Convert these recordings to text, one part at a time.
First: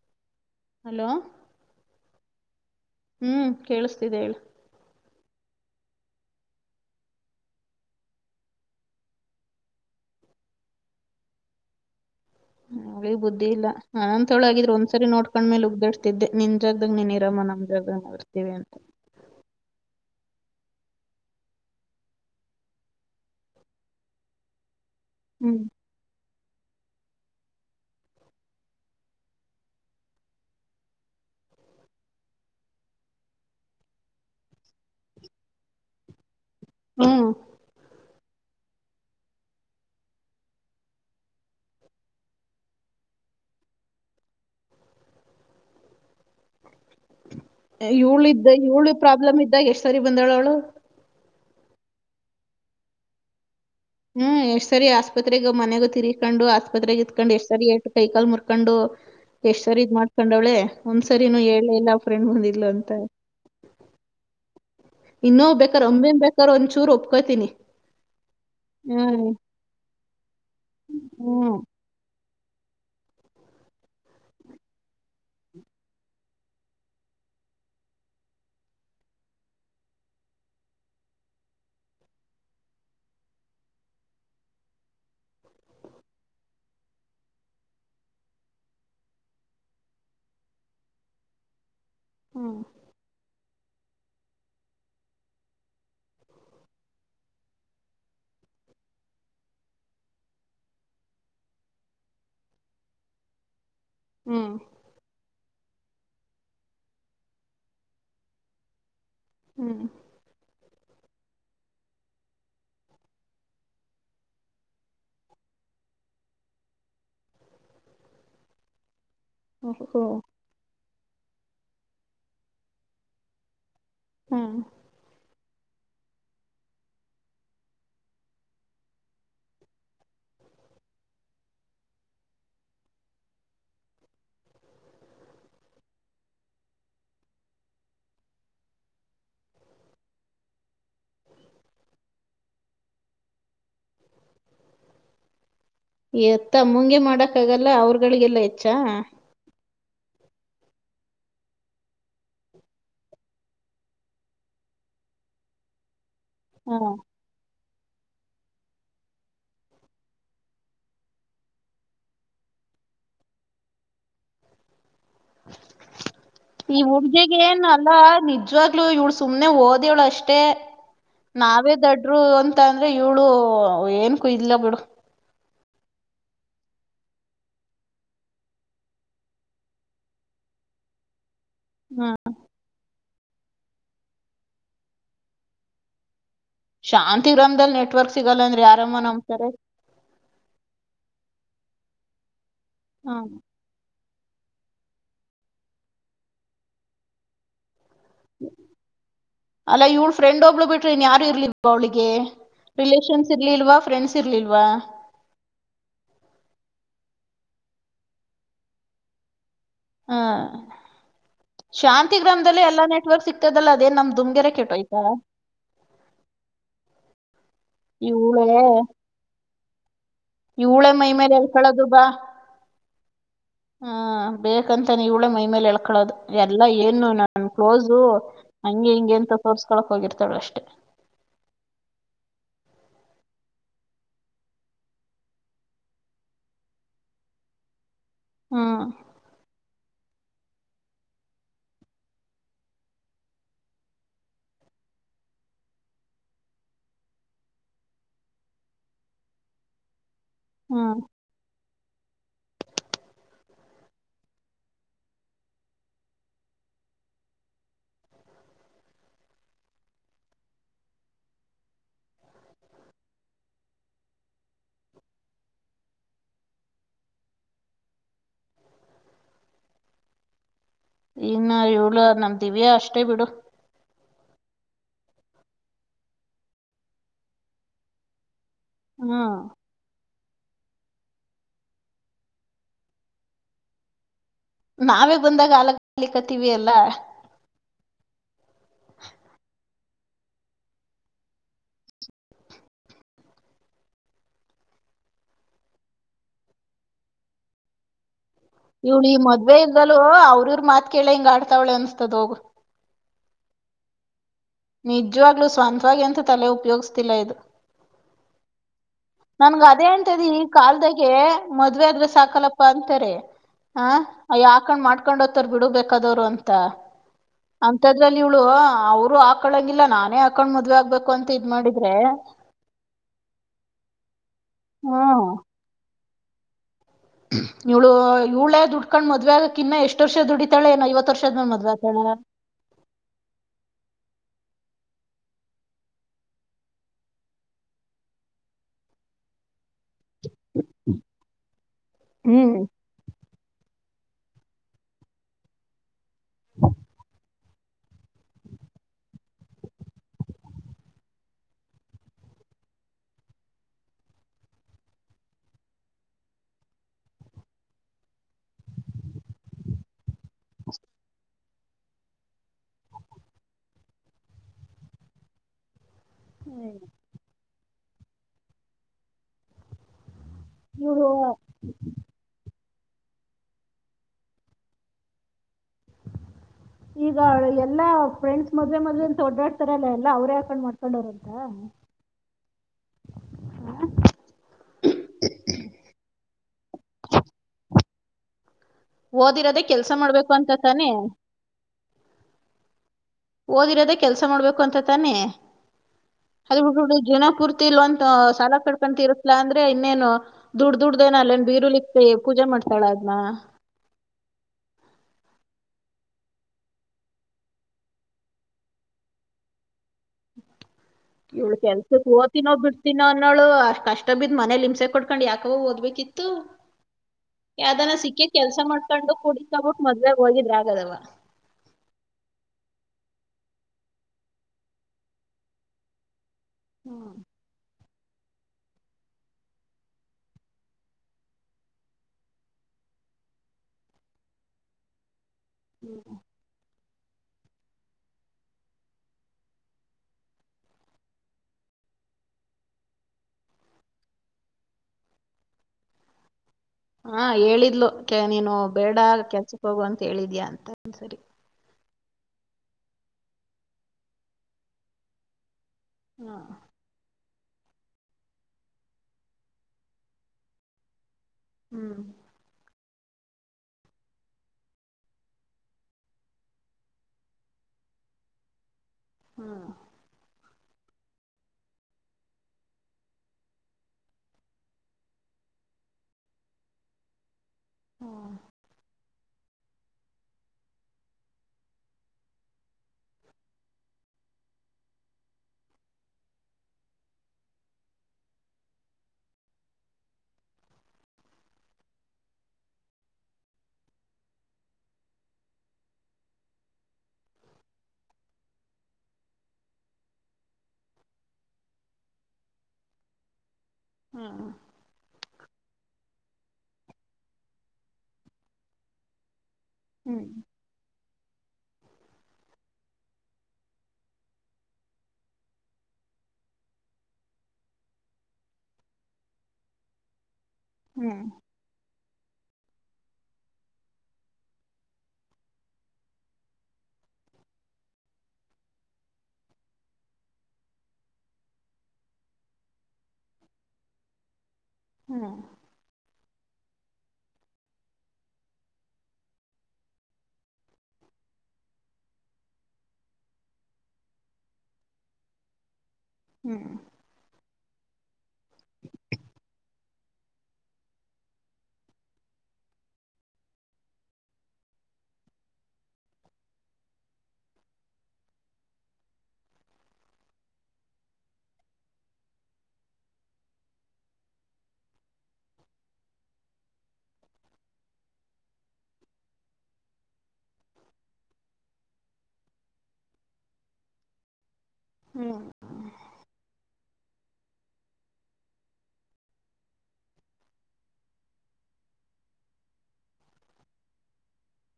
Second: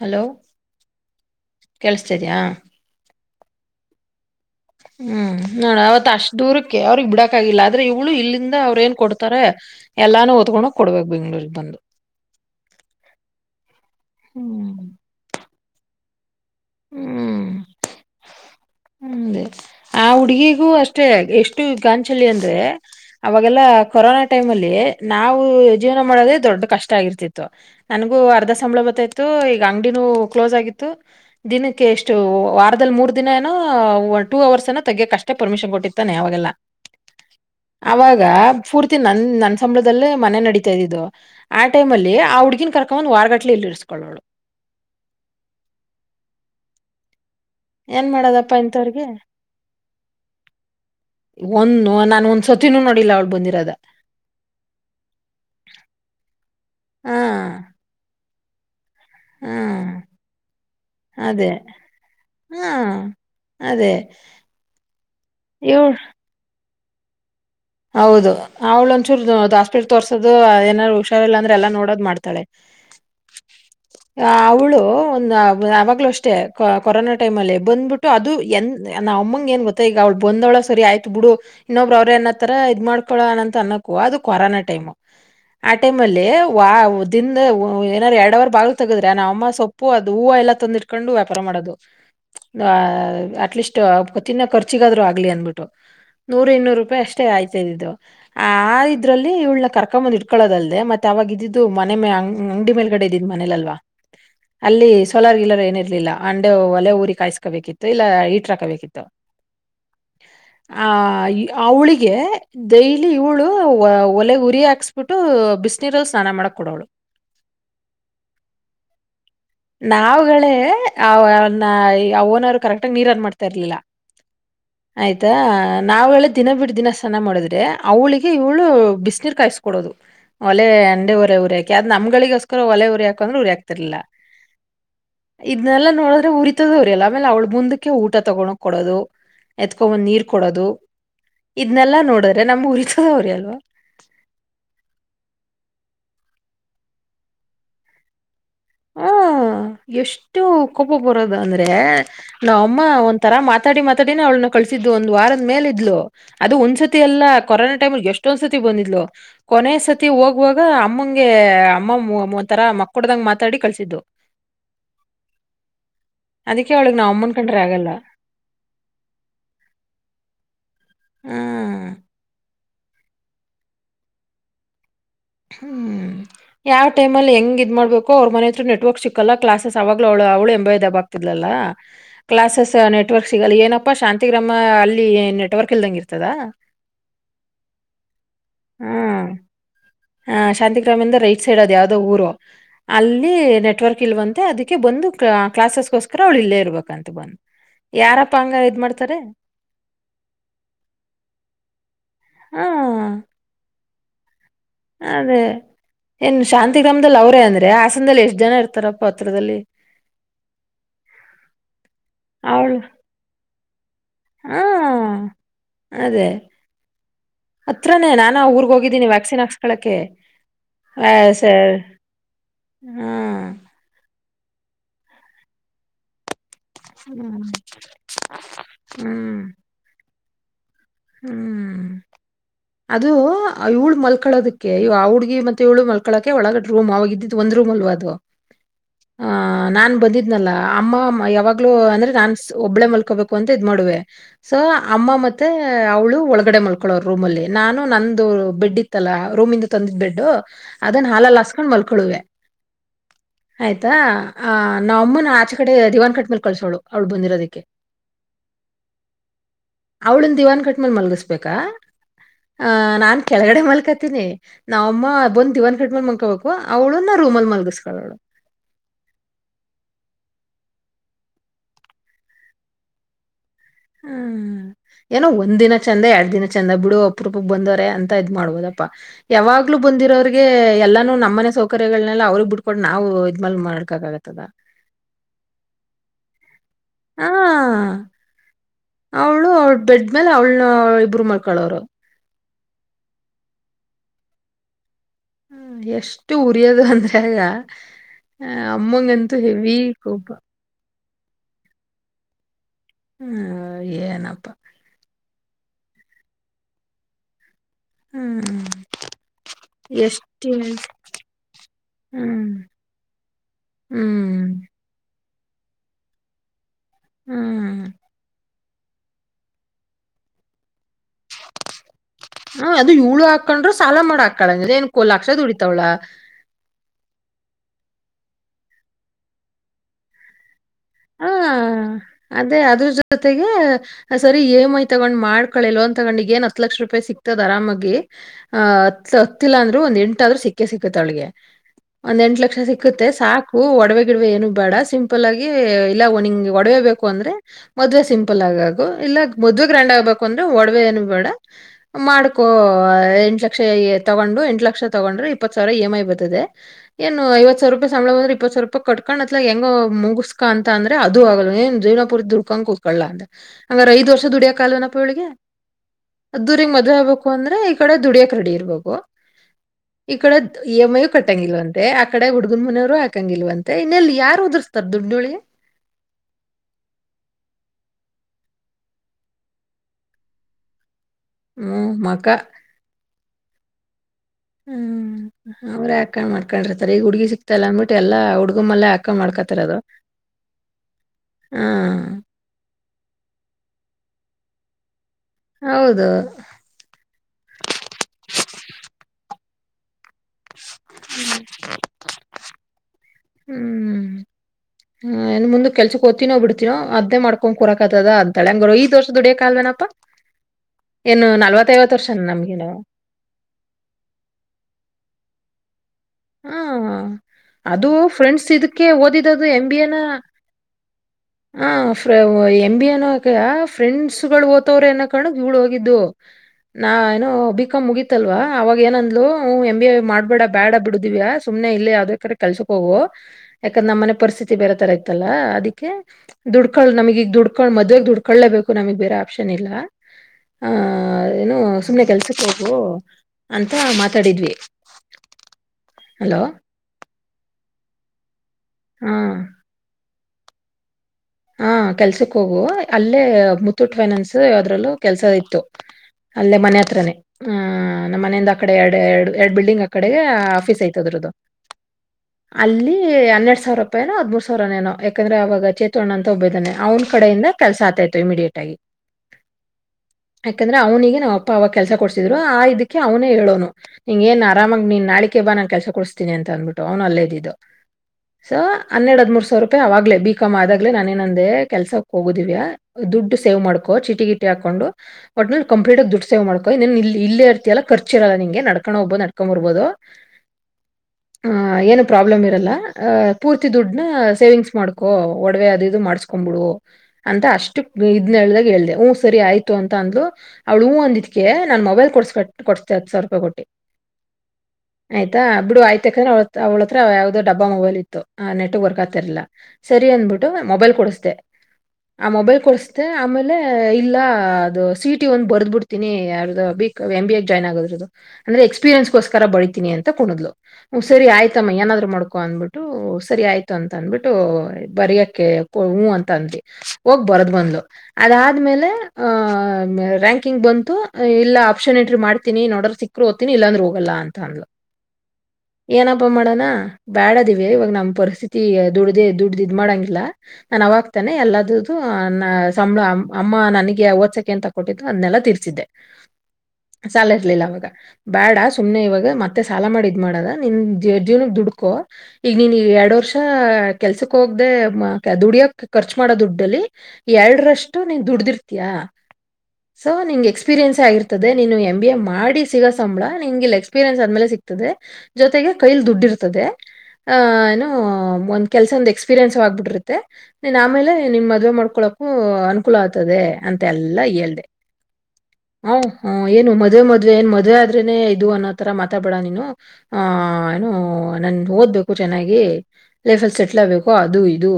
Hello hello ಕೇಳಿಸ್ತಿದ್ಯಾ ಹ್ಮ್ ಕೇಳಿಸ್ತಿದೆ ಹೇಳಿ ಹ್ಮ್ ನೋಡ ಅವತ್ ಅಷ್ಟ್ ದೂರಕ್ಕೆ ಅವ್ರಿಗೆಗ್ ಬಿಡಕ್ ಆಾಗಿಲ್ಲ ಆದ್ರೆ ಇವ್ಳು ಇಲ್ಲಿಂದ ಅವರು ಏನ್ ಕೊಡ್ತಾರೆ ಎಲ್ಲಾನೂ ಒದಕೊಂಡ ಕೊಡ್ಬೇಕಕ್ ಬೆಂಗ್ಳೂರ್ಗ್ ಬಂದು ಅವ್ಳಿಗೆ ಬುದ್ಧಿ ಇಲ್ಲ ನಾನಂತೂ ಒಳ ಆಗಿದ್ೆ ಹ್ಮ್ ಒಂದ್ಸರಿ ನೋಡ್ಕೊಂಡ್ಮೇಲೆಗ್್ದ ಗಡ್ತಿದ್ದೆ ನಿನ್ ಜರ್ದಾಗ ನ ನೀನ್ ಇರಾಮ ನಮ್ಮ ಜ ಮಾಡತೇವೆ ಅಂತ ಹ್ಮದೆ ಆ ಹುಡ್ಗಿಗೂ ಅಷ್ಟೇ ಎಷ್ಟು ಗಾಂಚಲಿ ಅಂದ್ರೆ ಅವಾಗೆಲ್ಲ ಕೊರೋನಾ ಟೈಮ್ ಅಲ್ಲಿ ನಾವು ಹ್ಮ್ ಜೀವನ ಮಾಡೋದ ದೊ ಕಷ್ಟ ಆಗಿರ್ತಿ ನನಗು ಅರ್ಧ ಸಂಬಳ ಬತ್ತ ಇತ್ತು ಈ ಅಂಗಡಿನ ಕ್ಲೋಸ್ ಆಗಿತ್ತು ದಿನಕ್ಕೆ ಎಷ್ಟು ವಾರದಲ್ಲಿ ಮೂರ್ ದಿನ ಟೂ ಅವರ್ಸ್ನ ತೆಗೋಕ್ ಅಷ್ಟೇ ಪರ್ಮಿಷನ್ ಕೊಟ್ಟಿತ್ತಾನೆ ಅವಾಗಲ್ಲಾ ಹ್ಮ ಅವಾಗ ಪೂರ್ತಿ ನನ್ ನನ್ ಸಂಬಳದಲ್ಲಿ ಮನೆ ನಡೀತಾ ಇದಿದ್ದು ಆ ಟೈಮ್ ಅಲ್ಲಿ ಆ ಹುಡ್ಗಿನ್ ಕರ್ಕೊಂಡಂದ್ ವಾರಗಟ್ಲೆ ಇಲ್ಲಿ ಇರ್ಸ್ಕೊಳ್ಳೋಳು ಏನ್ ಇವಳ ಇದ್ದ ಮಾಡದಪ್ಪಾ ಇವಳು ಇಂಥವ್ರಿಗೆ ಪ್ರಾಬ್ಲಮ್ ಇದ್ದ ಎಷ್ಟ್ ಸರಿ ಬಂದಾಳ ಅವಳು ಒಂದು ನಾನನ್ ಒಂದ್ ಸತಿನೂ ನೋಡಿಲ್ಲ ಅವಳ ಬಂದಿರದ ಹ್ಮ್ ಎಷ್ಟ್ ಸರಿ ಆಸ್ಪತ್ರೆಗ ಮನೆಗೂ ತಿರಿಕು ಆಸ್ಪತ್ರೆಗ್ ಹಾ ಇತ್ಕೊಂಡ್ ಎಷ್ಟ್ ಸರಿ ಕೈ ಕಾಲ್ ಮುರ್ ಕಂಡು ಹಾ ಎಷ್ಟ್ ಸರಿ ಇದ್ ಮಾಡ್ಕೊಂಡವ್ಳೆ ಒಂದ್ಸರಿನನು ಅದೇ ಹೇಳೇ ಇಲ್ಲ ಫ್ರೆಂಡ್ ಬಂದಲು ಹಾ ಅಂತ ಅದೇ ಇನ್ನೊ ಬೇಕಾರ ಇವ್ ಒಮ್ಮೇನ್ ಬೇಕಾರ ಒಂದ ಚೂ ರ ಒಪ್ಕೊತೀನಿ ಹೌದು ಅವ್ಳು ಒಂದ್ಚೂರು ಹಾಸ್ಪಿಟ್ಲ್ ತೋರ್ಸೋದು ಏನಾರರು ಹುಷಾರಿಲ್ಲ ಅಂದ್ರ ಹ್ಮ್ ಎಲ್ಲಾ ನೋಡೋದ ಮಾಡತಾಳೆ ಅ ಅವಳು ಒಂದ ಅವಾಗ್ಲೂ ಅಷ್ಟೇ ಕೊರೋನಾ ಟೈಮ್ ಅಲ್ಲಿ ಬಂದ್ಬಿಟ್ಟು ಅದು ಎನ್ ನಾ ಅಮ್ಮಂಗ ಏನ್ ಗೊತ್ತ ಈಗ ಅವ್ಳು ಬಂದವಳ ಸರಿ ಆಯ್ತು ಬಿಡು ಇನ್ನೊಬ್ರ ಅವ್ರೇನ ಆ ತರ ಇದ್ ಮಾಡ್ಕೊಳ ಅನ್ನಂತ ಅನ್ನಕುವ ಅದು ಕೊರೋನಾ ಟೈಮ್ ಆ ಟೈಮ ಅಲ್ಲಿ ವ ದಿನ ಏನಾರ್ ಎರಡ್ ಅವರ್ ಬಾಗಲು ತೆಗದ್ರೆ ನ ಅಮ್ಮ ಸೊಪ್ಪು ಅದು ಹೂ ಎಲ್ಲಾ ತಂದ್ ಇಟ್ಕೊಂಡು ವ್ಯಾಪಾರ ಮಾಡೋದು ಹ್ಮ್ ಆ ಅಟ್ ಲೀಸ್ಟ್ನ್ನ ಖರ್ಚಗಾದ್ರರು ಆಗ್ಲಿ ಅಂದ್ಬಿಟ್ಟು ನೂರು ಇನ್ನೂರು ರೂಪಾಯಿ ಅಷ್ಟು ಅಷ್ಟೇ ಆಯ್ತ ಇದಿದ್ದು ಆ ಇದ್ರಲ್ಲಿ ಇಳನ ಕರ್ಕೊ ಮುಂದ್ ಇಟ್ಕೊಳ್ಳೋದ ಅಲ್ಲದೆ ಮತ್ತೆ ಅವಾಗ ಇದಿದ್ದು ಮನೆ ಮಂಗ್ ಅಂಗಡಿ ಮೇಲ್ಗಡೆ ಇದಿದ್ ಮನೇಲಲ್ವಾ ಹ್ಮ್ ಅಲ್ಲಿ ಸೋಲಾರ್ ಗಿಿಲ್ಲರ್ ಏನಿರ್ಲಿಲ್ಲ ಅಂಡೆ ಒಲೆ ಊರಿ ಕಾಯಸ್ಕೋಬೇಕಿತ್ತು ಇಲ್ಲ ಈಟ್ರ್ ಹಕಬೇಕಿತ್ತು ಹ್ಮ್ ಆ ಅವಳಿಗೆ ಗೆ ಡೈಲಿ ಇವಳು ಒಲೆ ಉರಿ ಹಾಕ್ಸ್ಬಿಟ್ಟು ಬಿಸಿನೀರಲ್ಲಿ ಸ್ನಾನ ಮಾಡಕ್ ಕೊಡವಳು ಹ್ಮ್ ನಾವು್ಗಳೇ ಆ ಆ ಓನರ್ ಕರೆಕ್ಟಗ ನೀರ್ನ್ ಮಾಡ್ತಾ ಇರ್ಲಿಲ್ಲ ಹ್ಮ ನಾವ್ ಹೇಳೆ ದಿನ ಬಿಡ್ ದಿನ ಸ್ನ ಮಾಡಿದ್ರೆ ಅವ್ಳಿಗೆ ಇವ್ಳು ಬಿಸಿನೀರ್ ಕಾಯಸ್ಕ ಕೊಡೋದು ಒಲೆ ಅಂಡೆ ಒರೆ ಉರಿಯಾಕಿ ಅದ್ ನಮ್ಗಳಿಗೋಸ್ಕರ ಒಲೆ ಉರಿ ಹಾಕ ಅ್ರೆ ಉರಿಯಾಕ್ತಿರ್ಲಿಲ್ಲ ಇದ್ನೆಲ್ಲ ನೋಡಿದ್ರೆ ಉರಿತದವ್ರ ಅಲ್ಲ ಆಮೇಲೆ ಅವ್ಳ ಮುಂದಕ್ಕೆ ಊಟ ತಗೋ ಕೊಡೋದು ಎತ್ಕೊಬಂದ್ ನೀರ್ ಕೊಡೋದು ಇದ್ನೆಲ್ಲಾ ನೋಡಿದ್ರೆ ನಮ್ ಉುರಿತದ ಉರಿಯಲವ ಎತ್ತ ಮುಂಂಗಗೆ ಮಾಡಕ ಆಗಲ್ಲ ಅವ್ರಗಳಿಗೆಲ್ಲ ಎತ್ತು ಅ ಚಾ ಅಷ್ಟು ಕೊಪ ಬರೋದ ಅಂದ್ರೆ ನಾವ ಅಮ್ಮ ಒಂದ್ ತರಾ ಮಾತಾಡಿ ಮಾತಾಡಿನ ಅವ್ಳನ್ನ ಕಳಸಿದ್ದು ಒಂದ್ ವಾರದ ಮೇಲೆ ಇದ್ಲು ಅದು ಹ್ಮ ಒಂದ್ಸತಿ ಎಲ್ಲ ಕೊರ ಟೈಮಗೆ ಎಷ್ಟೊಂದ್ ಸತಿ ಬಂದಿದ್ಲು ಕೊನೆ ಸತಿ ಹೋಗುವಾಗ ಅಮ್ಮಂಗೆ ಅಮ್ಮ ಒಂತರ ಮಕ್ಕಡ್ದಂಗ ಮಾ ತಡೆ ಕಲಿಸಿದ್ದು ಈ ನಾವ್ ಹುಡ್ಗಗ ಅಮ್ಮನ್ ಕಂಡ್ರೆ ಏನ್ ಅಲ್ಲ ಆಗಲ್ಲ ನಿಜ್ವಾಗ್ಲುೂ ಇವ್ಳು ಸುಮ್ನೆ ಓದವ್ಳು ಅಷ್ಟೇ ನಾವೇ ಹ್ಮ್ ದೊಡ್ರು ಅಂತ ಅಂದ್ರೆ ಇವಳು ಏನ್ಕೂ ಇಲ್ಲ ಬಿಡು ಹ್ಮ್ ಯಾವ್ ಟೈಮಲ್ಲಿ ಹೆಂಗ್ ಇದ್ ಮಾಡ್ಬೇಕು ಅವ್ರ ಮನೆಹ ಹತ್ರ ನೆಟ್ವರ್ಕ್ ಸಿಕ್ಕಲ್ಲ ಕ್ಲಾಸಸ್ ಅವಾಗಲ ಅವಳು ಅವಳು ಎಂಬ ದಬ್ಬ ಆಗ್ತದೆ ಹ ಹ್ಮ್ ಕ್ಲಾಸೆಸ್ ನೆಟ್ವರ್ಕ್ ಸಿಗಲ್ಲ ಏನಪ್ಪಾ ಶಾಂತಿಗ್ರಾಮ ಅಲ್ಲಿ ನೆಟ್ವರ್ಕ್ ಇಲ್ದಂಗ ಇರ್ತದ ಶಾಂತಿ ಗ್ರಾಮದಲ್ ನೆಟ್ವರ್ಕ್ ಸಿಗಲ್ಲನ್ರಿ ಆರಾಮ ನಮ್ತಾರ ಶಾಂತಿಗ್ರಾಮದಿಂದ ರೈಟ್ ಸೈಡ್ ಅದ ಯಾವ್ದೋ ಊರು ಹ್ಮ ಅಲ್ಲಿ ನೆಟ್ವರ್ಕ್ ಕಿಲ್ವಂತೆ ಅದಕ್ಕೆ ಬಂದು ಕ್ಲಾ ಕ್ಲಾಸಸ್ಗೋಸ್ಕರ ಅವ್ಳು ಇಲ್ಲೇ ಇರ್ಬೇಕಂತ ಬಂದು ಯಾರಪ್ಪ ಹಂಗ ಇದ್ ಮಾಡ್ತಾರೆ ಅಲ್ಲ ಇವಳ ಫ್ರೆಂಡ್ ಒಬ್ಳು ಬಿಟ್ರೆ ಇನ್ ಯಾರು ಇರ್ಲಿಿಲ್ಲ ಅವಳಿಗೆ ಗೆ ಹಾ ರಿಲೇಷನ್ಸ್ ಇರ್ಲಿಲ್ವಾ ಫ್ರೆಂಡ್ಸ್ ಇರ್ಲಿಲ್ಲ ಅದೇ ಏನ್ ಶಾಂತಿ ಗ್ರಾಮದಲ್ಲಿ ಅವರು ಅಂದ್ರೆ ಹಾಸನದಲ್ಲಿ ಎಷ್ಟ್ ಜನ ಇರ್ತಾರಪ್ಪ ಹತ್ರದಲ್ಲಿ ಹ್ಮ ಶಾಂತಿ ಗ್ರಾಮದಲ್ಲಿ ಅವಳು ಎಲ್ಲಾ ನೆಟ್ವರ್ಕ್ ಸಿಗ್ತದೆ ಹಾ ಅದೇ ಹತ್ರಾನೇ ನಾನಾ ಊರ್ಗ ಹೋಗಿದ್ದೀನಿ ವ್ಯಾಕ್ಸಿನ್ ಹಾಕ್ ಕಳಕ್ಕೆ ಇವುಳೇ ಮೈ ಮೇಲೆಲ್ಕೊಳ್ಳೋದು ಬಾ ಹ್ಮ್ ಹಾ ಬೇಕಂತ ನೀವುಳ ಮೈ ಮೇಲೆ ಎಳ್ಕೊಳ್ಳೋದು ಯ ಎಲ್ಲ ಏನು ನಾ ಕ್ಲೋಸು ಹಂಗೆ ಹಿಂಗೆ ಎಂತ ಹ್ಮ್ ತೋರ್ಸ್ಕಳಕ್ ಹೋಗಿರ್ತ ತಳ ಅಷ್ಟೇ ಹ್ಮ್ ಅದು ಇವಳ ಮಲ್ಕಳೋದಕ್ಕೆ ಆ ಹುಡ್ಗಿ ಮತ್ತೆ ಇವಳ ಮಲ್ಕಳಕೆ ಒಳಗಡೆ ರೂಮ್ ಆವಾಗ ಇದಿದ್ದ ಒಂದ್ ರೂಮ್ ಅಲ್ವಾ ಅದು ಹ್ಮ್ ಹ ನಾನ್ ಬಂದಿದ್ದ ಇದ್ನಲ್ಲ ಅಮ್ಮ ಯಾವಾಗ್ಲೂ ಅಂದ್ರೆ ನಾನ್ ಒಬ್ಬಳೆ ಮಲ್ಕೋಬೇಕು ಅಂತ ಇದ್ ಮಾಡುವೆ ಸೊ ಅಮ್ಮ ಮತ್ತೆ ಅವ್ಳು ಒಳಗಡೆ ಮಲ್ಕೋ ಅವರು ರೂಮ್ ಅಲ್ಲಿ ನಾನು ನಂದು ಬೆಡ್ ಇತ್ತಲ್ಲ ರೂಮ್ ಇಂದ ತಂದಿದ್ದ ಬೆಡ್ ಹ್ಮ್ ಅದನ್ನ ಹಾಲಲ್ಲಿ ಹಾಸ್ಕೊಂಡ್ ಮಲ್ಕೊಳ್ಳುವೆ ಆಯ್ತಾ ಆ ನಮ್ಮ ಅಮ್ಮನ ಆಚೆ ಕಡೆ ದಿವಾನ್ ಕಾಟ್ ಮೇಲೆ ಕಳ್ಸೋಳು ಅವ್ಳ ಬಂದಿರೋದಕ್ಕೆ ಅವ್ಳು ದೀಿವನ್ [unintelligible] ಕಟ್ ಮೇಲೆ ಮಲಗಿಸ್ಬೇಕಾ ಆ ನಾನ್ ಕೆಳಗಡೆ ಮಲ್ಕೊ ಹತಿನಿ ನಮ್ಮ ಅಮ್ಮಾ ಬಂದ ದಿವಾನ್ ಕಾಟ್ ಮೇಲೆ ಮಲ್ಕೋಬೇಕು ಅವ್ಳುನ ರೂಮಲ್ ಮಲ್ಗಿಸಸ್ಕಳವಳು ಇನ್ ಇವಳು ನಮ್ ದಿವ್ಯಾ ಅಷ್ಟೇ ಬಿಡು ಹ್ಮ್ ಏನೋ ಒಂದ್ ದಿನ ಚಂದ ಎರಡ್ ದಿನ ಚಂದ ಬಿಡು ಅಪ್ರೊಪ ಬಂದವರೆ ಅಂತ ಇದ್ ಮಾಡ್ಬೋದ ಹ್ಮ್ ಯಾವಾಗ್ಲೂ ಬಂದಿರೋಿಗೆ ಗೆ ಎಲ್ಲಾನು ನಮ್ಮ ಮನೆ ಸೌಕರ್ಯಗಳನೆಲ್ಲ ಅವ್ರಗ್ ಬಿಡ್ಕೊಂಡು ನಾವು ಇದ್ಮೇಲ್ ಮಾಡ್ಕಕ್ ಆಗತ್ತದ ನಾವೇ ಬಂದಾಗಲ ಹಾಲ್ ಕಲಿ ಕತ್ತೀವಿಲ್ಲ ಇಲ್ಲ ಹ ಅವಳು ಅವಳ ಬೆಡ್ ಮೇಲೆ ಅವಳನ ಇಬ್ರು ಮಲ್ಕೋ ರವರು ಹ್ಮ ಎಷ್ಟು ಉರಿಯೋದ ಅಂದ್ರೆಯ ಇವ್ಳ ಇ ಮದ್ವೆ ಇ್ದಲ್ ಅವ್ರ ಇವ್ರ ಮಾತ್ ಕೆಳ ಹಿಂಗ ಆಡ್ತಾವಳೆ ಅನ್ಸ್ತದ ಹೋಗು ಹ್ಮ್ ಏನಪ್ಪಾ ನಿಜವಾಗ್ಲೂ ಸ್ವಂತವಾಗಿ ಅಂತ ತಲೆ ಉಪಯೋಗಿಸ್ತಿಲ್ಲ ಇದು ಹ್ಮ್ ನನ್ಗ ಅದೇ ಎಷ್ಟ ಅತದೆ ಈ ಕಾಲ್ದಾಗೆ ಮದ್ವೆ ಆದ್ರ ಹ್ಮ್ ಸಾಕಲ್ಲಪ್ಪ ಅಂತಾರೆ ಹ ಹ್ಮ್ ಯಾಕಂಡ್ ಮಾಡ್ಕೊಂಡ ಬಿಡು ಬೇಕದವ್ರು ಅಂತ ಹ್ಮ್ ಅಂತದ್ರಲ್ಲಿ ಇವಳು ಅವರು ಆಾಳಂಗಿಲ್ಲ ನಾನೇ ಹಕೊಂಡ್ ಮದ್ವೆ ಆಗ್ಬೇಕು ಅಂತ ಇದ್ ಮಾಡಿದ್ರೆ ಹಾ ಅದು ಇವಳು ಹಾಕೊಂಡ್ರೆ ಸಾಲ ಮಾಡ ಕಳ ಏನ್ ಕೊ ಲಕ್ಷ ದುಡಿತವಳ ಇವಳು ಇವಳೇ ದುಡ್ಕೊಂಡ್ ಮದ್ವೆಗಕಿನ್ನ ಎಷ್ಟು ವರ್ಷ ದುಡಿ ಹಾ ಅದೇ ಅದ್ರ್ ಜೊತೆಗೆ ಸರಿ ಇಎಂಐ ತಗೊಂಡ್ ಮಾಡ್ಕೊಳ್ಳಿ ಲೋನ್ ತಗೊಂಡ್ ಈಗೇನ್ ಹತ್ ಲಕ್ಷ ರೂಪಾಯಿ ಸಿಗ್ತದೆ ಆರಾಮಾಗಿ ಆ ಹತ್ ಹತ್ತಿಲ್ಲ ಅಂ ಅದು ಒಂದ್ ಎಂಟಾದ್ರೂ ಸಿಕ್ಕೇ ಸಿಕ್ಕುತ್ತೆ ಅವ್ಳಿಗೆ ಒಂದ್ ಎಂಟ್ ಹ್ಮ್ ಲಕ್ಷ ಸಿಕ್ಕುತ್ತೆ ಸಾಕು ಒಡವೆ ಡುವೆ ಏನು ಬ್ಯಾಡ ಸಿಂಪಲ್ಲಾಗಿ ಏ ಇಲ್ಲಾವು ನಿಂಗ ಒಡವೆೇಬೇಕು ಅಂದ್ರೆ ಮದ್ವೆ ಸಿಂಪಲ್ ಆಗಿ ಆಗು ಇಲ್ಲಾ ಮದ್ವೆ ಗ್ರ್ಯಾಂಡ್ ಆಗ್ಬೇಕು ಅಂದ್ರೆ ಒಡವೆ ಏನು ಬೇಡ ಮಾಡ್ಕೊ ಎಂಟ್ ಲಕ್ಷ ತಗೊಂಡು ಎಂಟ್ ಲಕ್ಷ ತಗೊಂಡ್ರೆ ಇಪ್ಪತ್ ಸಾವಿರ ಇ ಎಮ್ ಐ ಬರ್ತದೆ ಇನ್ನು ಐವತ್ ಸಾವ್ರ ರೂಪಾಯ್ ಸಂಬಳ ಬಂದ್ರೆ ಇಪ್ಪತ್ ಸಾವಿರ ರೂಪಾಯಿ ಕಟ್ಕೊಂಡ್ ಅತ್ಲ ಹೆಂಗೋ ಮುಗಸ್ ಕಾ ಅಂತ ಅಂದ್ರೆ ಅದು ಆಗಲ್ಲ ಏನ್ ಜೀವನಪುರ್ತಿ ದುಡ್ಕೊಂಡು ಕೂತ್ಕೊಳ್ಳ ಅಂದ್ರ ಹಂಗಾರ್ ಐದ್ವರ್ಷ ದುಡಿಯಕ್ಕಾಲ್ವೇನಪ್ಪ ಇವ್ಳಿಗೆ. ಅದ್ದೂರಿಗ್ ಮದ್ವೆ ಆಗ್ಬೇಕು ಅಂದ್ರೆ ಈ ಕಡೆಗ್ ದುಡಿಯಕ್ ರೆಡಿ ಇರ್ಬೇಕು. ಈ ಕಡೆ ಇಎಂಐ ಇವ್ಳು ಯು ಕಟ್ಟಂಗಿಲ್ವಂತೆ ಆ ಕಡೆ ಹುಡುಗ್ ಗುನ್ ಮನೆಯವ್ರು ಹಾಕಂಗಿಲ್ವಂತೆ ಇನ್ನಲ್ಲಿ ಯಾರು ಉದುರಿಸ್ತಾರೆ ದುಡ್ಡು ಇವ್ಳಿಗೆ. ಈಗ ಎಲ್ಲ ಫ್ರೆಂಡ್ಸ್ ಮದುವೆ ಮದ್ವೆ ಅಂತ ಅಡ್ಡಾಡ್ತಾರಲ್ಲ ಎಲ್ಲ ಅವ್ರೇ ಹಾಕೊಂಡ್ ಮಾಡ್ಕೊಂಡವ್ರ. ಹ್ಮ್ ಮಕಾ. [inaudible] ಹ್ಮ್ ಅವ್ರೆ ಹಾಕಣ್ ಮಾಡ್ ಕರ್ತಾರೆ ಈ ಹುಡುಗಿ ಸಿಗ್ತಯಿಲ್ಲ ಅಂದ್ ಬಿಟ್ಟು ಎಲ್ಲ ಹು ಮ್ಮಲ್ಲೆ ಹಾಕೊಂಡ ಓದಿರೋದೇ ಮಾಡ್ಕತಿರದು ಕೆಲ್ಸ ಮಾಡ್ಬೇಕು ಅಂತ ತಾನೇ ಹ್ಮ. ಓದಿರೋದೇ ಕೆಲ್ಸ ಮಾಡ್ಬೇಕು ಅಂತ ತಾನೆ. ಹೌದು ಅದ ಬಿಟ್ಬಿಟ್ಟು ಜೀವ್ನ ಪೂರ್ತಿ ಇಲ್ವಂತ ಸಾಲ ಕಡ್ಕೊಂತ ತೀರುಸ್ಲಾ ಅಂದ್ರ ಇನ್ನೇನು ದುಡ್ ದುಡ್ದೇನು ಅಲ್ಲೇನ್ ಬೀರುಲಿ ಇಟ್ಟಿ ಪೂಜೆ ಮಾಡ್ತಾಳ ಅದ್ನ. ಹ್ಮ್ ಕೊತಿನೋ ಬಿಡ್ತಿನೋ ಅದ್ನೇ ಮಾಡ್ಕೊಂಡ್ ಕುರಕ್ಕಾಯ್ತದ ಅಂತಾಳೆ ಹಂಗಾರೆ ಐದು ವರ್ಷ ದುಡಿಯಕಾಗಲ್ವೇನಪ್ಪಾ. ಇವ್ಳು ಕೆಲ್ಸಕ್ ಹೋತೀನೋ ಬಿಡ್ತೀನೋ ಅನ್ನೋಳು ಅಷ್ಟ್ ಕಷ್ಟ ಬಿದ್ ಮನೇಲಿ ಹಿಂಸೆ ಕೊಡ್ಕೊಂಡ್ ಯಾಕ್ ಕವ್ ಓದ್ಬೇಕಿತ್ತ್ ತ್ತು ಹ್ಮ್ ಅದು ಯಾವ್ದನ ಸಿಕ್ಕಿದ್ ಫ್ರೆಂಡ್ಸ್ ಕೆಲ್ಸ ಇದಕ್ಕೆ ಮಾಡ್ಕೊಂಡು ಓದಿದದು ಕೂಡಿಕಬಿಟ್ಟು ಮದ್ವೆೇ ಹೋಗಿದ್ರೆ ಆಗದವ. ಹ ಎಂ ಬಿ ಎ ಅನೋ ಅಕಯ ಫ್ರೆಂಡ್ಸ್ ಗಳು ಓತವ್ರೆ ಅನ ಕಾರಣಕ್ ಇವ್ಳು ಹೋಗಿದ್ದು. ನಾ ಏನೋ ಬಿಕಾಂ ಮುಗಿ ತ್ತಲ್ವ ಅವಾಗ ಏನಂದ್ಲು ಹುಂ ಎಮ್ ಬಿ ಎ ಮಾಡ್ಬೇಡ ಬ್ಯಾಡ ಬಿಡು ದಿವ್ಯಾ ಸುಮ್ನೆ ಇಲ್ಲಿ ಯಾವ್ದ ಯಕ್ರೆ ಕೆಲ್ಸಕ್ ಹೋಗು ಯಾಕಂದ್ರೆ ನಮ್ಮನೆ ಪರಿಸ್ಥಿತಿ ಬೇರೆ ತರ ಇತ್ತಲ್ಲಾ ಅದಕ್ಕೆ ದುಡ್ಕೊಳ್ಳು ನಮಗೀಗ್ ದುಡ್ಕಂಡ್ ಮದ್ವೆೆಗೆ ದುಡ್ಕೊಳ್ಳಲೇಬೇಕು ನಮಗ್ ಬೇರೆ ಆಪ್ಷನ್ ಇಲ್ಲ ಏನು ಸುಮ್ನೆ ಕೆಲ್ಸಕ್ಕೆ ಹೋಗು ಅಂತ ಮಾತಾಡಿದ್ವಿ ಹಲೋ ಹಾ ಹೇಳಿದ್ಲು ಕೆ ನೀನು ಬೇಡ ಹಾ ಕೆಲ್ಸಕ್ ಹೋಗುವ ಅಂತ ಹೇಳಿದ ಇದಾ ಅಂತ ಸರಿ ಹ ಕೆಲ್ಸಕ್ ಹೋಗು ಅಲ್ಲೇ ಮುತ್ತೂಟ್ ಫೈನಾನ್ಸ್ ಯದ್ರಲ್ಲೂ ಕೆಲ್ಸ ಇತ್ತು ಅಲ್ಲೇ ಹ್ಮ್ ಮನೆ ಹತ್ರನೇ ಹ ನಮ್ಮ್ ಮನೆಯಿಂದ ಆ ಕಡೆ ಎರಡು ಎರಡು ಎರಡು ಬಿಲ್ಡಿಂಗ್ ಆ ಕಡೆಗೆ ಆಫೀಸ್ ಐತದ್ರದು ಹ್ಮ್ ಅಲ್ಲಿ ಹನ್ನೆರಡು ಸಾವರ ರೂಪಾಯಏೋ ಹದ್ಮೂರ್ ಸಾವಿರನೇನೋ ಯಾಕಂದ್ರೆ ಅವಾಗ ಚ ೋ್ಣ ಅಂತ ಒಬ್ಬ್ದಾನೆ ಅವ್ನ್ ಕಡೆಯಿಂದ ಕೆಲಸ ಆಗ್ತಾಯತು ಇಮಿಡಿಯಟ್ ಆಗಿ ಹ್ಮ ಯಾಕಂದ್ರೆ ಅವನಿಗೆ ನಾವ ಅಪ್ಪ ಅವಾಗ ಕೆಲಸ ಕೊಡ್ಸಿದ್ರು ಆ ಇದಕ್ಕೆ ಅವ್ನ ಹೇಳೋನುಂಗ ಏನ್ ಆರಾಮಾಗಿ ನ ನಿನ್ ನಾಳಿಕೆ ಬಾಾನನ್ ಕೆಲಸ ಕೊಡಿಸ್ತೀನಿ ಅಂದಬಿಟ್ಟು ಅವ್ನು ಅಲ್ಲೇದಿದ್ದು ಸೊ ಹನ್ನೆಡ್ದ ಮೂರು ಸಾವಿ ರೂಪಾಯಿ ಆವಾಗ್ಲೇ ಬಿಿಕಾಮಾ ಆದಾಗ ಕೆಸ ಹೋಗಿವ ದುಡ್ ಸೇವ್ ಮಾಡ್ಕೋ ಚೀಟಿ ಗಿಟಿ ಹಾಕೊಂಡು ಒ ಕಂಪ್ೀಟ್ ದುಡ್ ಸೇವ್ ಮಾಡ್ಕೋ ಇ ಇಲ್ಲೇ ಇರ್ತಲ್ಲ ಖರ್ಚ ಇಲ್ಲ ನಡ್ೊಂಡ ಹೋಗ ನೊಂಡ್ ಬರ್ಬಹ ಏ ಪ್ರಬ್ಲಮ್ ಇರಲ್ಲ ಪೂರ್ತಿ ದುಡ್ನ ಸಾವೇಗ್ಸ್ ಮಾಡ್ಕೋ ಒಡ್ವೆ ಅದ ಇದು ಮಾಡ್ಸ್ಕೊ್ಂಬ ಬಿಡು ಅಂತ ಅಷ್ಟು ಇದ್ನ ಹೇಳ್ದಾಗ ಹೇಳ್ದೆ ಹ್ಞ ಸರಿ ಆಯ್ತು ಅಂತ ಅಂದ್ಲು ಅವಳ ಹೂ ಅಂದಿದ್ಕಕ್ಕೆ ನಾನ್ ಮೊಬೈಲ್ ಕೊಡ್ಸ್ಕಟ್ಟ ಕೊಡ್ಸ್ತತೆ ಹತ್ತು ಸಾವಿರ ರೂಪಾಯಿ ಕೊಟ್ಟಿ ಹ್ಮ್ ಆಯ್ತಾ ಬಿಡು ಆಯ್ತಕ ಅವಳ ಅವ್ಳತ್ರ ಯಾವದೋ ಡಬ್ಬಾ ಮೊಬೈಲ್ ಇತ್ತು ಆ ನೆಟ್ ವರ್ಕ್ ಆತ್ತತಿರ್ಲಿಲ್ಲ ಹ್ಮ್ ಅಂದ್ಬಿಟ್ಟ ಮೊಬಲ್ ಕೊಡಸ್ತದೆ ಆ ಮೊಬೈಲ್ ಕೊಳ್ಸತೆೆ ಆಮೇಲೆ ಇಲ್ಲ ಅದು ಸಿಟಿ ಒಂದ್ ಬರ್ದ್ ಬಿಡ್ತೀನಿ ಯಾರ್ದ B M B A join ಆಗೋದ್ರದ್ದದು ಅಂದ್ರೆ ಎಕ್ಸ್ಪೀರಿಯನ್ಸ್ಗೋಸ್ಕರ ಬಳಿತೀನಿ ಅಂತ ಕುಣದ್ಲು ಹ್ಮ್ ಸರಿ ಆಯ್ತಮ್ಮ ಏನಾದ್ರು ಮಾಡ್ಕ ಅಂದ್ಬಿಟ್ಟು ಸರಿ ಆಯ್ತು ಅಂತ ಅಂದ್ಬಿಟ್ಟು ಬರಯಕ್ಕೆ ಹ್ ಅಂತ ಅಂದಿ ಹೋಗ್ ಬರದ್ ಬಂದು ಅದಾದ್ಮೇಲೆ ಅ ರ್ಯಾಂಕಿಂಗ್ ಬಂತು ಇಲ್ಲ ಆಪ್ಷನ್ ಎಂಟ್ರಿ ಮಾಡ್ತೀನಿ ನೋಡ ಸಿ ಕ್ರೋತಿನ ಇಲ್ಲಾಂದ ಹೋಗಲ್ಲ ಅಂತ ಅಂದ್ಲ ಹ್ಮ್ ಹ್ಮ್ ಏನಪ್ಪ ಮಾಡ ಬ್ಯಾಡದಿವ ಇವಾಗ ನಮ್ಮ್ ಪರಿಸ್ಥಿತಿ ದುಡ್ದೇ ದುಡ ಇದ್ ಮಾಡಂಗಿಲ್ಲ ನಾನನ್ ಅವಾಗ್ತಾನನೆ ಎಲ್ಲದು ಸಂಳ ಅಮ್ಮ ನನಗೆ ಓದಾಸ ಕ್ಕೆ ಅಂತ ಕೊಟ್ಟಿದ್ದು ಅದ್ನೆಲ್ಲ ತೀರ್ಸಿದ್ದೆ ಚಾಲ ಇರ್ಲಿಲ್ಲ ಅವಗ್ಸ್ ಬೇಡ ಸುಮ್ನೆ ಇವಾಗ ಮತ್ತೆ ಸಾಲ ಮಾಡಿ ಇದ್ ಮಾಡದ ನಿನ್ ಜೀವನಕ್ ದುಡ್ಕೋ ಈಗ ನೀನ್ ಎರಡ್ ವರ್ಷ ಕೆಲ್ಸಕ್ ಹ ದುಡ ರ್ ಮಾಡೋ ದುಡ್ಡಲ್ಲಿ ಎರರಷ್ಟು ದುಡಿರ್ತಯ ನಿ ಎಕ್ಪನ್ ಆಗಿರ್ತದೆ ನೀ ಎ ಬಿ ಎ ಮಾಡಿ ಸಿಗ ಸಂಳ ನಿ ಇ ಎಕ್ಸ್ಪೀನ್ ಅ್ಮೇಲೆ ಸಿಗ್ತದೆ ಜೊತೆಗೆ ಕೈಲಿ ದುಡ್ ಇರ್ತದೆ ಏ ಒ್ ಕೆಸ ಎಕ್ಸ್ಪೀರಿಯನ್ಸ್ ಆಗ್ಬಿಟ್ಟಿರುತ್ತೆ ನೀನ್ ಆಮೇಲೆ ನಿಮ ಮದ್ವೆ ಮಾಡ್ಕೊಳಕ್ಕು ಅನುಕೂಲ ಆಗ್ತದೆ ಅಂತ ಎಲ್ಲಾ ಹೇಳ್ದ ಹ್ಮ್ ಹ್ಮ್ ಹ ಹಾ ಏನು ಮದುವೆ ಮದುವೆ ಏನ್ ಮದುವೇ ಆದ್ರೆನೆ ಇದು ಅನ್ನೋ ತರ ಮಾತಾಬೇಡ ನೀನು ಆ ಏನೋ ನನ್ ಓದ್ಬೇಕು ಚೆನ್ನಾಗಿ ಲೈಫ್ ಅಲ್ಲಿ ಸೆಟ್ಲ್ ಆಗ್ಬೇಕು ಅದು ಇದು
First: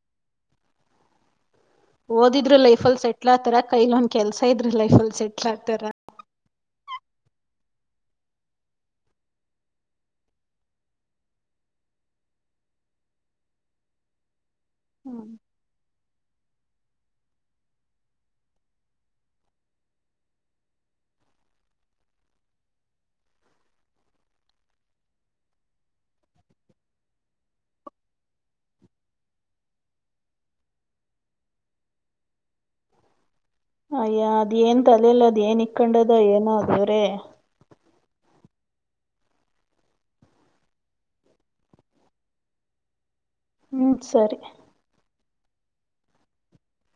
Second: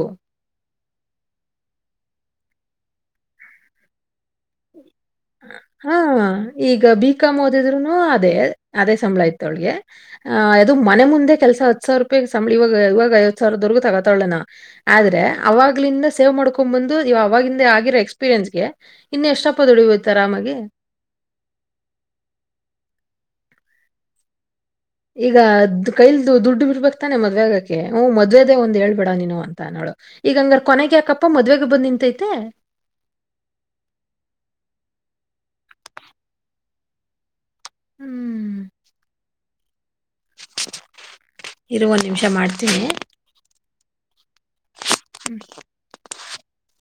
ಓದಿದ್ರರು ಲೈಫ ಅಲ್ ಸೆಟ್ಲ್ ಆತರ ಕೈಲ ಒಂದ್ ಕೆಲ್ಸ ಇದ್ರಿ ಲೈಫಲ್ ಸೆಟಲ್ ಆಗ್ತಾರ ಹಾ, ಈಗ ಬೀಿಕಾಂ ಓದಿದ್ರುನು ಅದೇ ಅದೇ ಸಂಬಳ ಆಯತೊಳಗೆ ಆಹ್ ಅದು ಮನೆ ಮುಂದೆ ಕೆಲ್ಸ ಹತ್ ಸಾವಿರ ರೂಪಾಯಿ ಸಂಬಳ ಇವಾಗ ಇವಾಗ ಐವತ್ತು ಸಾವಿರದವರೆಗೂ ತಗತಳೆ ಏನೋ ಆದ್ರೆ ಅವಾಗ್ಲಿಂದ ಸೇವ್ ಮಾಡ್ಕೊಂಡ್ ಬಂದು ಅವವಾಗಿಂದ ಆಿರೋ ಎಕ್ಸ್ಪೀರಿಯನ್ಸ್ಗೆ ಇನ್ ಎಷ್ಟಪ್ಪ ದುಡಿಯ ತರಾಮಗೆ ಈಗ್ ಕೈಲ್ದು ದುಡ್ಡು ಬಿಡ್ಬಕ್ತಾನೆ ಮದ್ವೆಗಕ್ಕೆ ಹ ಮದ್ವೆದೇ ಒಂದ್ೇಳ್ಬೇಡ ನೀನು ಅಂತ ನೋಡು ಈಗ ಹಂಗಾರ್ ಕೊನೆಗೆ ಯಾಕಪ್ಪ ಮದ್ವೆಗ ಬಂದ್ ನಿಂತೈತೆ ಅಯ್ಯ ಅದ್ ಏನ್ ತಲೆಲ್ಲ ಅದ್ ಏನ್ ಇಕ್ಕೊಂಡದ ಏನ ದೇವರೇ ಹ್ಮ್ ಇರುವ ನಿಮಿಷ ಮಾಡ್ತೀನಿ ಹ್ಮ್ ಸರಿ ಹ್ಮ್